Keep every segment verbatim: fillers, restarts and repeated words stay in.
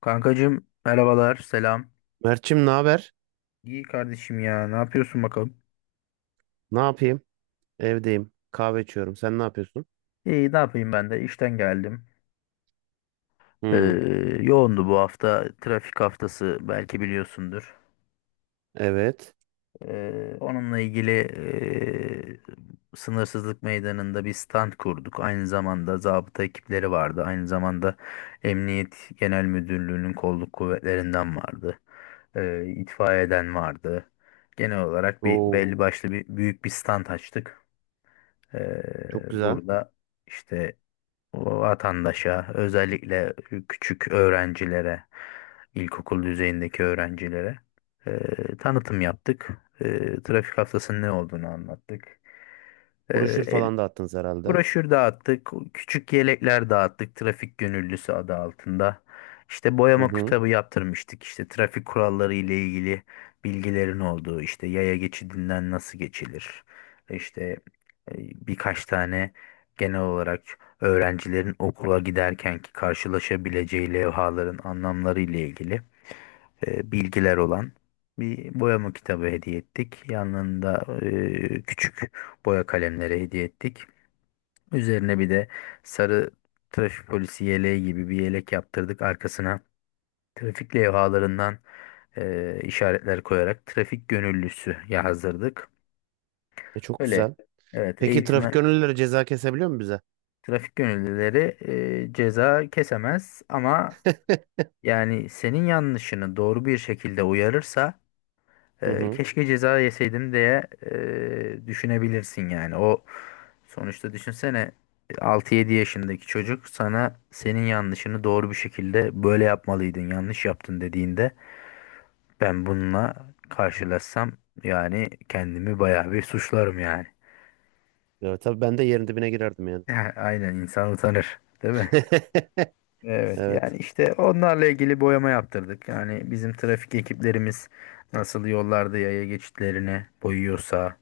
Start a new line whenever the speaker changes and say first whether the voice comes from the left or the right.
left: Kankacığım merhabalar selam.
right: Mert'cim, ne haber?
left: İyi kardeşim ya ne yapıyorsun bakalım?
right: Ne yapayım? Evdeyim. Kahve içiyorum. Sen ne yapıyorsun?
left: İyi ne yapayım ben de işten geldim. Ee,
right: Hmm.
left: yoğundu bu hafta trafik haftası belki biliyorsundur.
right: Evet.
left: Ee, onunla ilgili ee, sınırsızlık meydanında bir stand kurduk. Aynı zamanda zabıta ekipleri vardı. Aynı zamanda Emniyet Genel Müdürlüğü'nün kolluk kuvvetlerinden vardı. Ee, itfaiyeden vardı. Genel olarak bir
right: Oo,
left: belli başlı bir büyük bir stand açtık.
right: çok
left: Ee,
right: güzel.
left: burada işte vatandaşa özellikle küçük öğrencilere, ilkokul düzeyindeki öğrencilere e, tanıtım yaptık. E, trafik haftasının ne olduğunu anlattık. E,
right: Broşür
left: el-
right: falan da attınız herhalde.
left: Broşür dağıttık, küçük yelekler dağıttık trafik gönüllüsü adı altında. İşte
right: Hı
left: boyama
right: hı.
left: kitabı yaptırmıştık işte trafik kuralları ile ilgili bilgilerin olduğu işte yaya geçidinden nasıl geçilir. İşte e, birkaç tane genel olarak öğrencilerin okula giderkenki karşılaşabileceği levhaların anlamları ile ilgili e, bilgiler olan bir boyama kitabı hediye ettik. Yanında e, küçük boya kalemleri hediye ettik. Üzerine bir de sarı trafik polisi yeleği gibi bir yelek yaptırdık. Arkasına trafik levhalarından e, işaretler koyarak trafik gönüllüsü yazdırdık.
right: E, çok
left: Öyle,
right: güzel.
left: evet. Ne
right: Peki, trafik
left: güzel.
right: gönüllüleri ceza kesebiliyor mu bize?
left: Trafik gönüllüleri e, ceza kesemez ama yani senin yanlışını doğru bir şekilde uyarırsa
right: Hı
left: e,
right: hı.
left: keşke ceza yeseydim diye e, düşünebilirsin yani. O sonuçta düşünsene, altı yedi yaşındaki çocuk sana senin yanlışını doğru bir şekilde böyle yapmalıydın, yanlış yaptın dediğinde, ben bununla karşılaşsam yani kendimi bayağı bir suçlarım yani.
right: Evet, tabii ben de yerin dibine girerdim yani.
left: Aynen, insan utanır, değil mi? Evet,
right: Evet.
left: yani işte onlarla ilgili boyama yaptırdık. Yani bizim trafik ekiplerimiz nasıl yollarda yaya geçitlerini boyuyorsa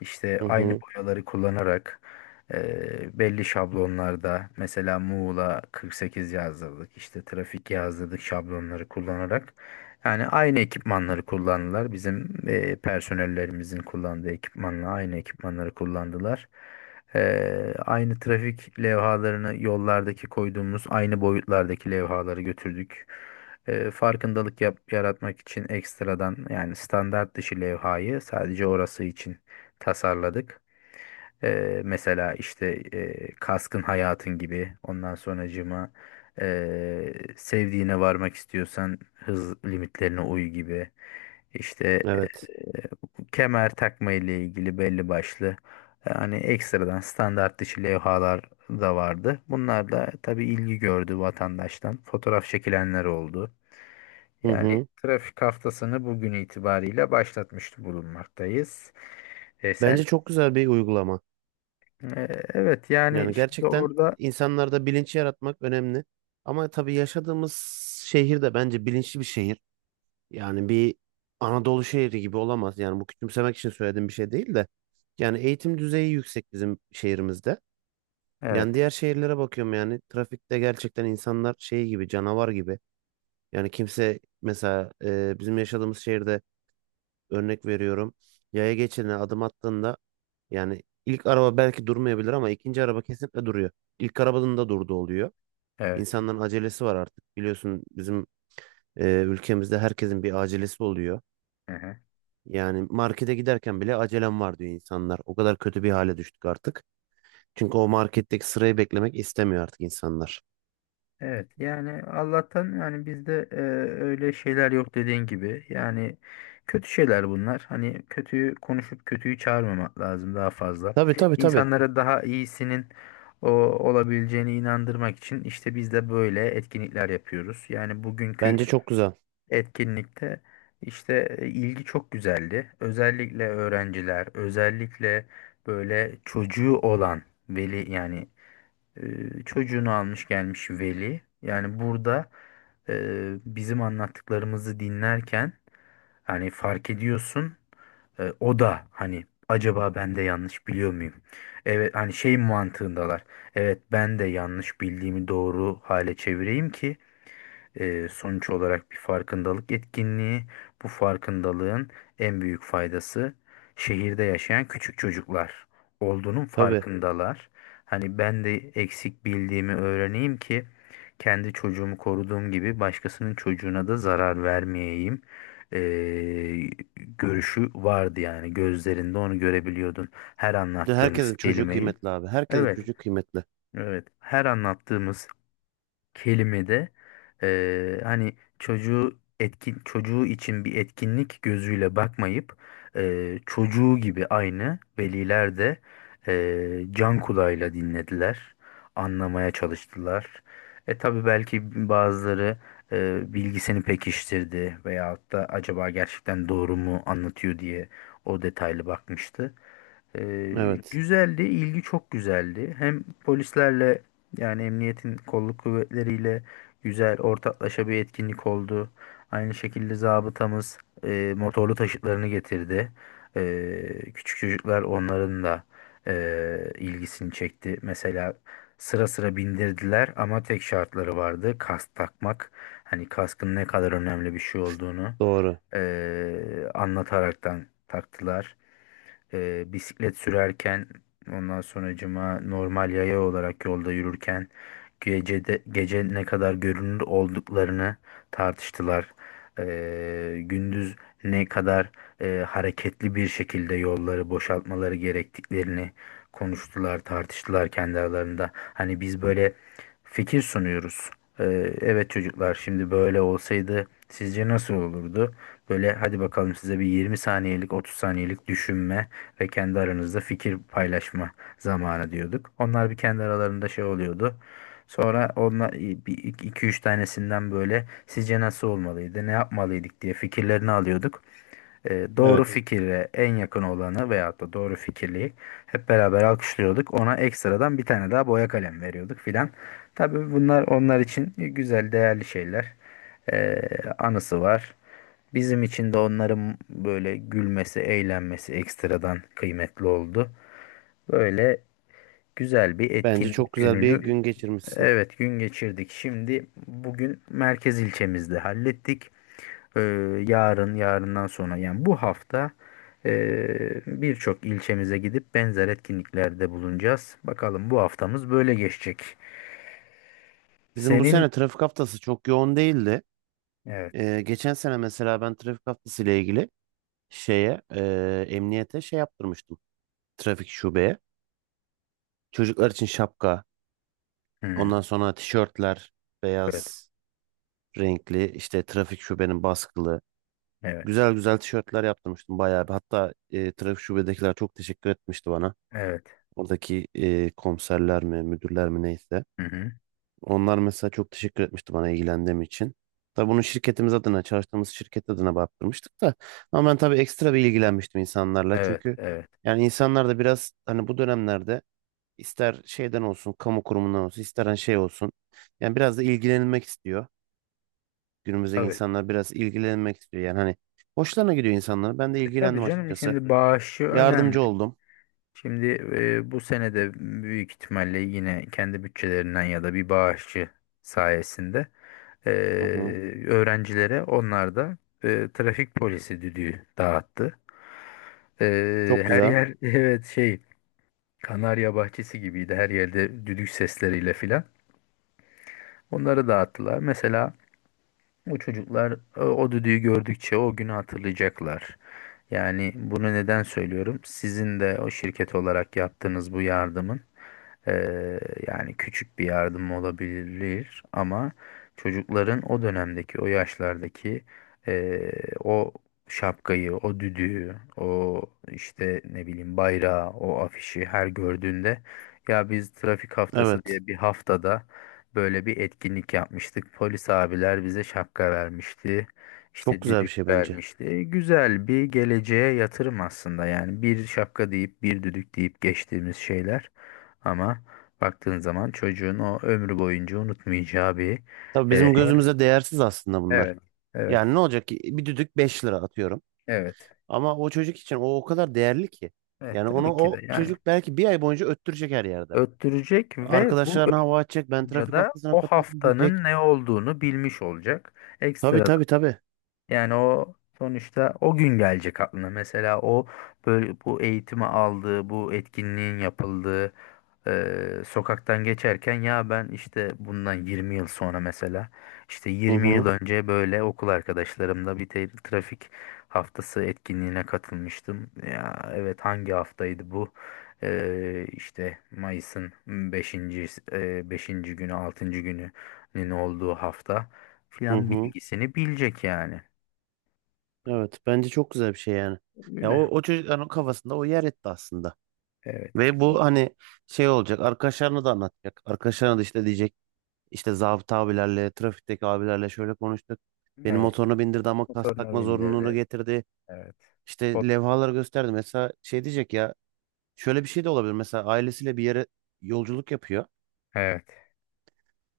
left: işte
right: Hı
left: aynı
right: hı.
left: boyaları kullanarak e, belli şablonlarda mesela Muğla kırk sekiz yazdırdık işte trafik yazdırdık şablonları kullanarak. Yani aynı ekipmanları kullandılar. Bizim e, personellerimizin kullandığı ekipmanla aynı ekipmanları kullandılar. Ee, aynı trafik levhalarını yollardaki koyduğumuz aynı boyutlardaki levhaları götürdük. Ee, farkındalık yap- yaratmak için ekstradan yani standart dışı levhayı sadece orası için tasarladık. Eee, mesela işte eee, kaskın hayatın gibi, ondan sonracığıma eee sevdiğine varmak istiyorsan hız limitlerine uy gibi işte
right: Evet.
left: eee, kemer takma ile ilgili belli başlı yani ekstradan standart dışı levhalar da vardı. Bunlar da tabii ilgi gördü vatandaştan. Fotoğraf çekilenler oldu.
right: Hı
left: Yani
right: hı.
left: trafik haftasını bugün itibariyle başlatmış bulunmaktayız. E,
right: Bence
left: sen
right: çok güzel bir uygulama.
left: ee, Evet, yani
right: Yani
left: şimdi
right: gerçekten
left: orada.
right: insanlarda bilinç yaratmak önemli. Ama tabii yaşadığımız şehir de bence bilinçli bir şehir. Yani bir Anadolu şehri gibi olamaz. Yani bu küçümsemek için söylediğim bir şey değil de. Yani eğitim düzeyi yüksek bizim şehrimizde.
left: Evet.
right: Yani diğer şehirlere bakıyorum, yani trafikte gerçekten insanlar şey gibi, canavar gibi. Yani kimse mesela e, bizim yaşadığımız şehirde örnek veriyorum. Yaya geçidine adım attığında yani ilk araba belki durmayabilir ama ikinci araba kesinlikle duruyor. İlk arabanın da durduğu oluyor.
left: Evet.
right: İnsanların acelesi var artık. Biliyorsun, bizim e, ülkemizde herkesin bir acelesi oluyor.
left: Aha.
right: Yani markete giderken bile acelem var diyor insanlar. O kadar kötü bir hale düştük artık. Çünkü o marketteki sırayı beklemek istemiyor artık insanlar.
left: Evet, yani Allah'tan yani bizde e, öyle şeyler yok dediğin gibi yani, kötü şeyler bunlar, hani kötüyü konuşup kötüyü çağırmamak lazım. Daha fazla
right: Tabii, tabii, tabii.
left: insanlara daha iyisinin o olabileceğine inandırmak için işte biz de böyle etkinlikler yapıyoruz yani. Bugünkü
right: Bence çok güzel.
left: etkinlikte işte e, ilgi çok güzeldi. Özellikle öğrenciler, özellikle böyle çocuğu olan veli yani e, çocuğunu almış gelmiş veli. Yani burada e, bizim anlattıklarımızı dinlerken hani fark ediyorsun e, o da hani acaba ben de yanlış biliyor muyum? Evet, hani şey mantığındalar. Evet, ben de yanlış bildiğimi doğru hale çevireyim ki, ee, sonuç olarak bir farkındalık etkinliği. Bu farkındalığın en büyük faydası, şehirde yaşayan küçük çocuklar olduğunun
right: Tabii.
left: farkındalar. Hani ben de eksik bildiğimi öğreneyim ki kendi çocuğumu koruduğum gibi başkasının çocuğuna da zarar vermeyeyim. Ee, görüşü vardı yani, gözlerinde onu görebiliyordun her
right: Bir de
left: anlattığımız
right: herkesin çocuğu
left: kelimeyi.
right: kıymetli abi. Herkesin
left: Evet,
right: çocuğu kıymetli.
left: evet. Her anlattığımız kelimede eee, hani çocuğu etkin, çocuğu için bir etkinlik gözüyle bakmayıp eee, çocuğu gibi aynı veliler de eee, can kulağıyla dinlediler, anlamaya çalıştılar. E tabii belki bazıları eee, bilgisini pekiştirdi veyahut da acaba gerçekten doğru mu anlatıyor diye o detaylı bakmıştı. Ee,
right: Evet.
left: güzeldi, ilgi çok güzeldi. Hem polislerle yani emniyetin kolluk kuvvetleriyle güzel ortaklaşa bir etkinlik oldu. Aynı şekilde zabıtamız e, motorlu taşıtlarını getirdi. E, küçük çocuklar onların da e, ilgisini çekti. Mesela sıra sıra bindirdiler ama tek şartları vardı. Kask takmak. Hani kaskın ne kadar önemli bir şey olduğunu
right: Doğru.
left: e, anlataraktan taktılar. Ee, bisiklet sürerken ondan sonracıma normal yaya olarak yolda yürürken, gecede, gece ne kadar görünür olduklarını tartıştılar. Ee, gündüz ne kadar e, hareketli bir şekilde yolları boşaltmaları gerektiklerini konuştular, tartıştılar kendi aralarında. Hani biz böyle fikir sunuyoruz. Ee, evet çocuklar, şimdi böyle olsaydı sizce nasıl olurdu? Böyle hadi bakalım, size bir yirmi saniyelik otuz saniyelik düşünme ve kendi aranızda fikir paylaşma zamanı diyorduk. Onlar bir kendi aralarında şey oluyordu. Sonra onlar bir iki üç tanesinden böyle sizce nasıl olmalıydı, ne yapmalıydık diye fikirlerini alıyorduk. E, doğru
right: Evet.
left: fikire en yakın olanı veyahut da doğru fikirliği hep beraber alkışlıyorduk. Ona ekstradan bir tane daha boya kalem veriyorduk filan. Tabii bunlar onlar için güzel, değerli şeyler. E, anısı var. Bizim için de onların böyle gülmesi, eğlenmesi ekstradan kıymetli oldu. Böyle güzel bir
right: Bence çok
left: etkinlik
right: güzel bir
left: gününü
right: gün geçirmişsin.
left: evet gün geçirdik. Şimdi bugün merkez ilçemizde hallettik. Ee, yarın, yarından sonra yani bu hafta e, birçok ilçemize gidip benzer etkinliklerde bulunacağız. Bakalım bu haftamız böyle geçecek.
right: Bizim bu
left: Senin
right: sene trafik haftası çok yoğun değildi.
left: evet.
right: Ee, geçen sene mesela ben trafik haftası ile ilgili şeye, e, emniyete şey yaptırmıştım. Trafik şubeye. Çocuklar için şapka,
left: Hmm.
right: ondan sonra tişörtler,
left: Evet.
right: beyaz renkli, işte trafik şubenin baskılı.
left: Evet.
right: Güzel güzel tişörtler yaptırmıştım bayağı bir. Hatta e, trafik şubedekiler çok teşekkür etmişti bana.
left: Evet.
right: Oradaki e, komiserler mi, müdürler mi, neyse.
left: Hı hı.
right: Onlar mesela çok teşekkür etmişti bana ilgilendiğim için. Tabii bunu şirketimiz adına, çalıştığımız şirket adına baktırmıştık da. Ama ben tabii ekstra bir ilgilenmiştim insanlarla.
left: Evet.
right: Çünkü
left: Evet.
right: yani insanlar da biraz hani bu dönemlerde ister şeyden olsun, kamu kurumundan olsun, ister hani şey olsun. Yani biraz da ilgilenilmek istiyor. Günümüzdeki
left: Tabii.
right: insanlar biraz ilgilenmek istiyor. Yani hani hoşlarına gidiyor insanlar. Ben de
left: Tabii
right: ilgilendim
left: canım,
right: açıkçası.
left: şimdi bağışı önemli.
right: Yardımcı oldum.
left: Şimdi e, bu sene de büyük ihtimalle yine kendi bütçelerinden ya da bir bağışçı sayesinde e,
right: Hı hı.
left: öğrencilere onlar da e, trafik polisi düdüğü dağıttı. E,
right: Çok
left: her
right: güzel.
left: yer evet, şey Kanarya bahçesi gibiydi, her yerde düdük sesleriyle filan. Onları dağıttılar. Mesela bu çocuklar o, o düdüğü gördükçe o günü hatırlayacaklar. Yani bunu neden söylüyorum? Sizin de o şirket olarak yaptığınız bu yardımın, eee, yani küçük bir yardım olabilir ama çocukların o dönemdeki, o yaşlardaki eee, o şapkayı, o düdüğü, o işte ne bileyim bayrağı, o afişi her gördüğünde, ya biz trafik haftası
right: Evet.
left: diye bir haftada böyle bir etkinlik yapmıştık. Polis abiler bize şapka vermişti.
right: Çok
left: İşte
right: güzel bir
left: düdük
right: şey bence.
left: vermişti. Güzel bir geleceğe yatırım aslında. Yani bir şapka deyip bir düdük deyip geçtiğimiz şeyler. Ama baktığın zaman çocuğun o ömrü boyunca unutmayacağı bir
right: Tabii
left: e,
right: bizim
left: hem-
right: gözümüze değersiz aslında bunlar.
left: evet, evet,
right: Yani ne olacak ki bir düdük, beş lira atıyorum.
left: evet,
right: Ama o çocuk için o o kadar değerli ki.
left: evet,
right: Yani onu
left: tabii ki de
right: o
left: yani
right: çocuk belki bir ay boyunca öttürecek her yerde.
left: öttürecek ve bu
right: Arkadaşlarına hava atacak. Ben
left: öttürünce
right: trafik
left: de
right: haftasına
left: o
right: katıldım
left: haftanın
right: diyecek.
left: ne olduğunu bilmiş olacak.
right: Tabii,
left: Ekstra.
right: tabii, tabii.
left: Yani o sonuçta o gün gelecek aklına. Mesela o böyle bu eğitimi aldığı, bu etkinliğin yapıldığı eee, sokaktan geçerken, ya ben işte bundan yirmi yıl sonra, mesela işte
right: Hı
left: yirmi yıl
right: hı.
left: önce böyle okul arkadaşlarımla bir te- trafik haftası etkinliğine katılmıştım. Ya evet, hangi haftaydı bu? Eee, işte Mayıs'ın beşinci beşinci günü, altıncı gününün olduğu hafta
right: Hı
left: filan
right: hı.
left: bilgisini bilecek yani.
right: Evet. Bence çok güzel bir şey yani. Ya o,
left: Öyle.
right: o çocukların kafasında o yer etti aslında.
left: Evet.
right: Ve bu hani şey olacak, arkadaşlarına da anlatacak. Arkadaşlarına da işte diyecek, işte zabıta abilerle, trafikteki abilerle şöyle konuştuk. Benim
left: Evet.
right: motoruna bindirdi ama kask
left: Motorunu
right: takma zorunluluğunu
left: bindirdi.
right: getirdi.
left: Evet.
right: İşte
left: Kod-
right: levhalar gösterdi. Mesela şey diyecek ya, şöyle bir şey de olabilir. Mesela ailesiyle bir yere yolculuk yapıyor.
left: Evet.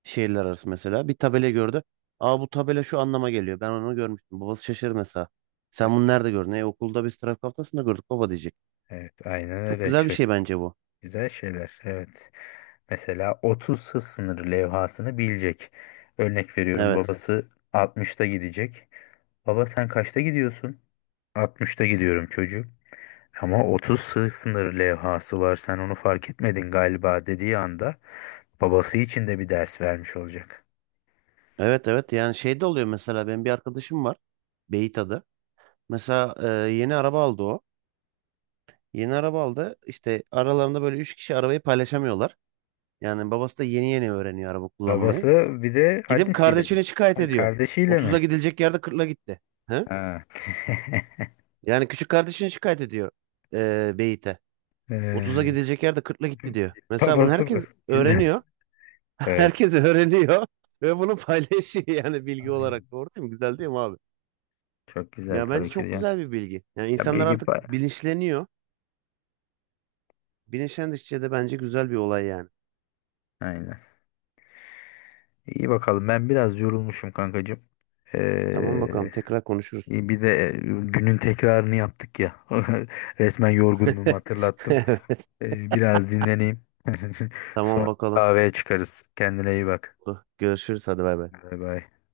right: Şehirler arası mesela bir tabela gördü. Aa, bu tabela şu anlama geliyor. Ben onu görmüştüm. Babası şaşırır mesela. Sen bunu
left: Evet.
right: nerede gördün? E, okulda biz trafik haftasında gördük baba diyecek.
left: Evet. Aynen
right: Çok
left: öyle.
right: güzel bir
left: Çok
right: şey bence bu.
left: güzel şeyler. Evet. Mesela otuz hız sınırı levhasını bilecek. Örnek veriyorum.
right: Evet.
left: Babası altmışta gidecek. Baba sen kaçta gidiyorsun? altmışta gidiyorum çocuğum. Ama otuz hız sınırı levhası var. Sen onu fark etmedin galiba dediği anda babası için de bir ders vermiş olacak.
right: Evet, evet, yani şey de oluyor mesela, benim bir arkadaşım var. Beyit. Mesela e, yeni araba aldı o. Yeni araba aldı. İşte aralarında böyle üç kişi arabayı paylaşamıyorlar. Yani babası da yeni yeni öğreniyor araba kullanmayı.
left: Babası bir de
right: Gidip
left: annesiyle mi?
right: kardeşine şikayet
left: Ha,
right: ediyor.
left: kardeşiyle
right: otuza
left: mi?
right: gidilecek yerde kırkla gitti. He?
left: Ha.
right: Yani küçük kardeşine şikayet ediyor, e, Beyit'e. otuza
left: Ee,
right: gidilecek yerde kırkla gitti diyor. Mesela bunu
left: babası mı?
right: herkes
left: Güzel.
right: öğreniyor.
left: Evet.
right: Herkes öğreniyor. Ve bunu paylaşıyor yani bilgi
left: Aynen.
right: olarak. Doğru değil mi? Güzel değil mi abi?
left: Çok güzel,
right: Ya bence
left: tabii ki
right: çok
left: diyorsun.
right: güzel bir bilgi. Yani
left: Ya
right: insanlar
left: bilgi
right: artık
left: pay-
right: bilinçleniyor. Bilinçlendikçe de bence güzel bir olay yani.
left: Aynen. İyi bakalım. Ben biraz yorulmuşum kankacığım.
right: Tamam, bakalım,
left: Ee,
right: tekrar konuşuruz.
left: iyi, bir de e, günün tekrarını yaptık ya. Resmen yorgunluğumu hatırlattım.
right: Evet.
left: Ee, biraz dinleneyim. Sonra
right: Tamam bakalım.
left: kahveye çıkarız. Kendine iyi bak.
right: Görüşürüz, hadi bay bay.
left: Bay bay.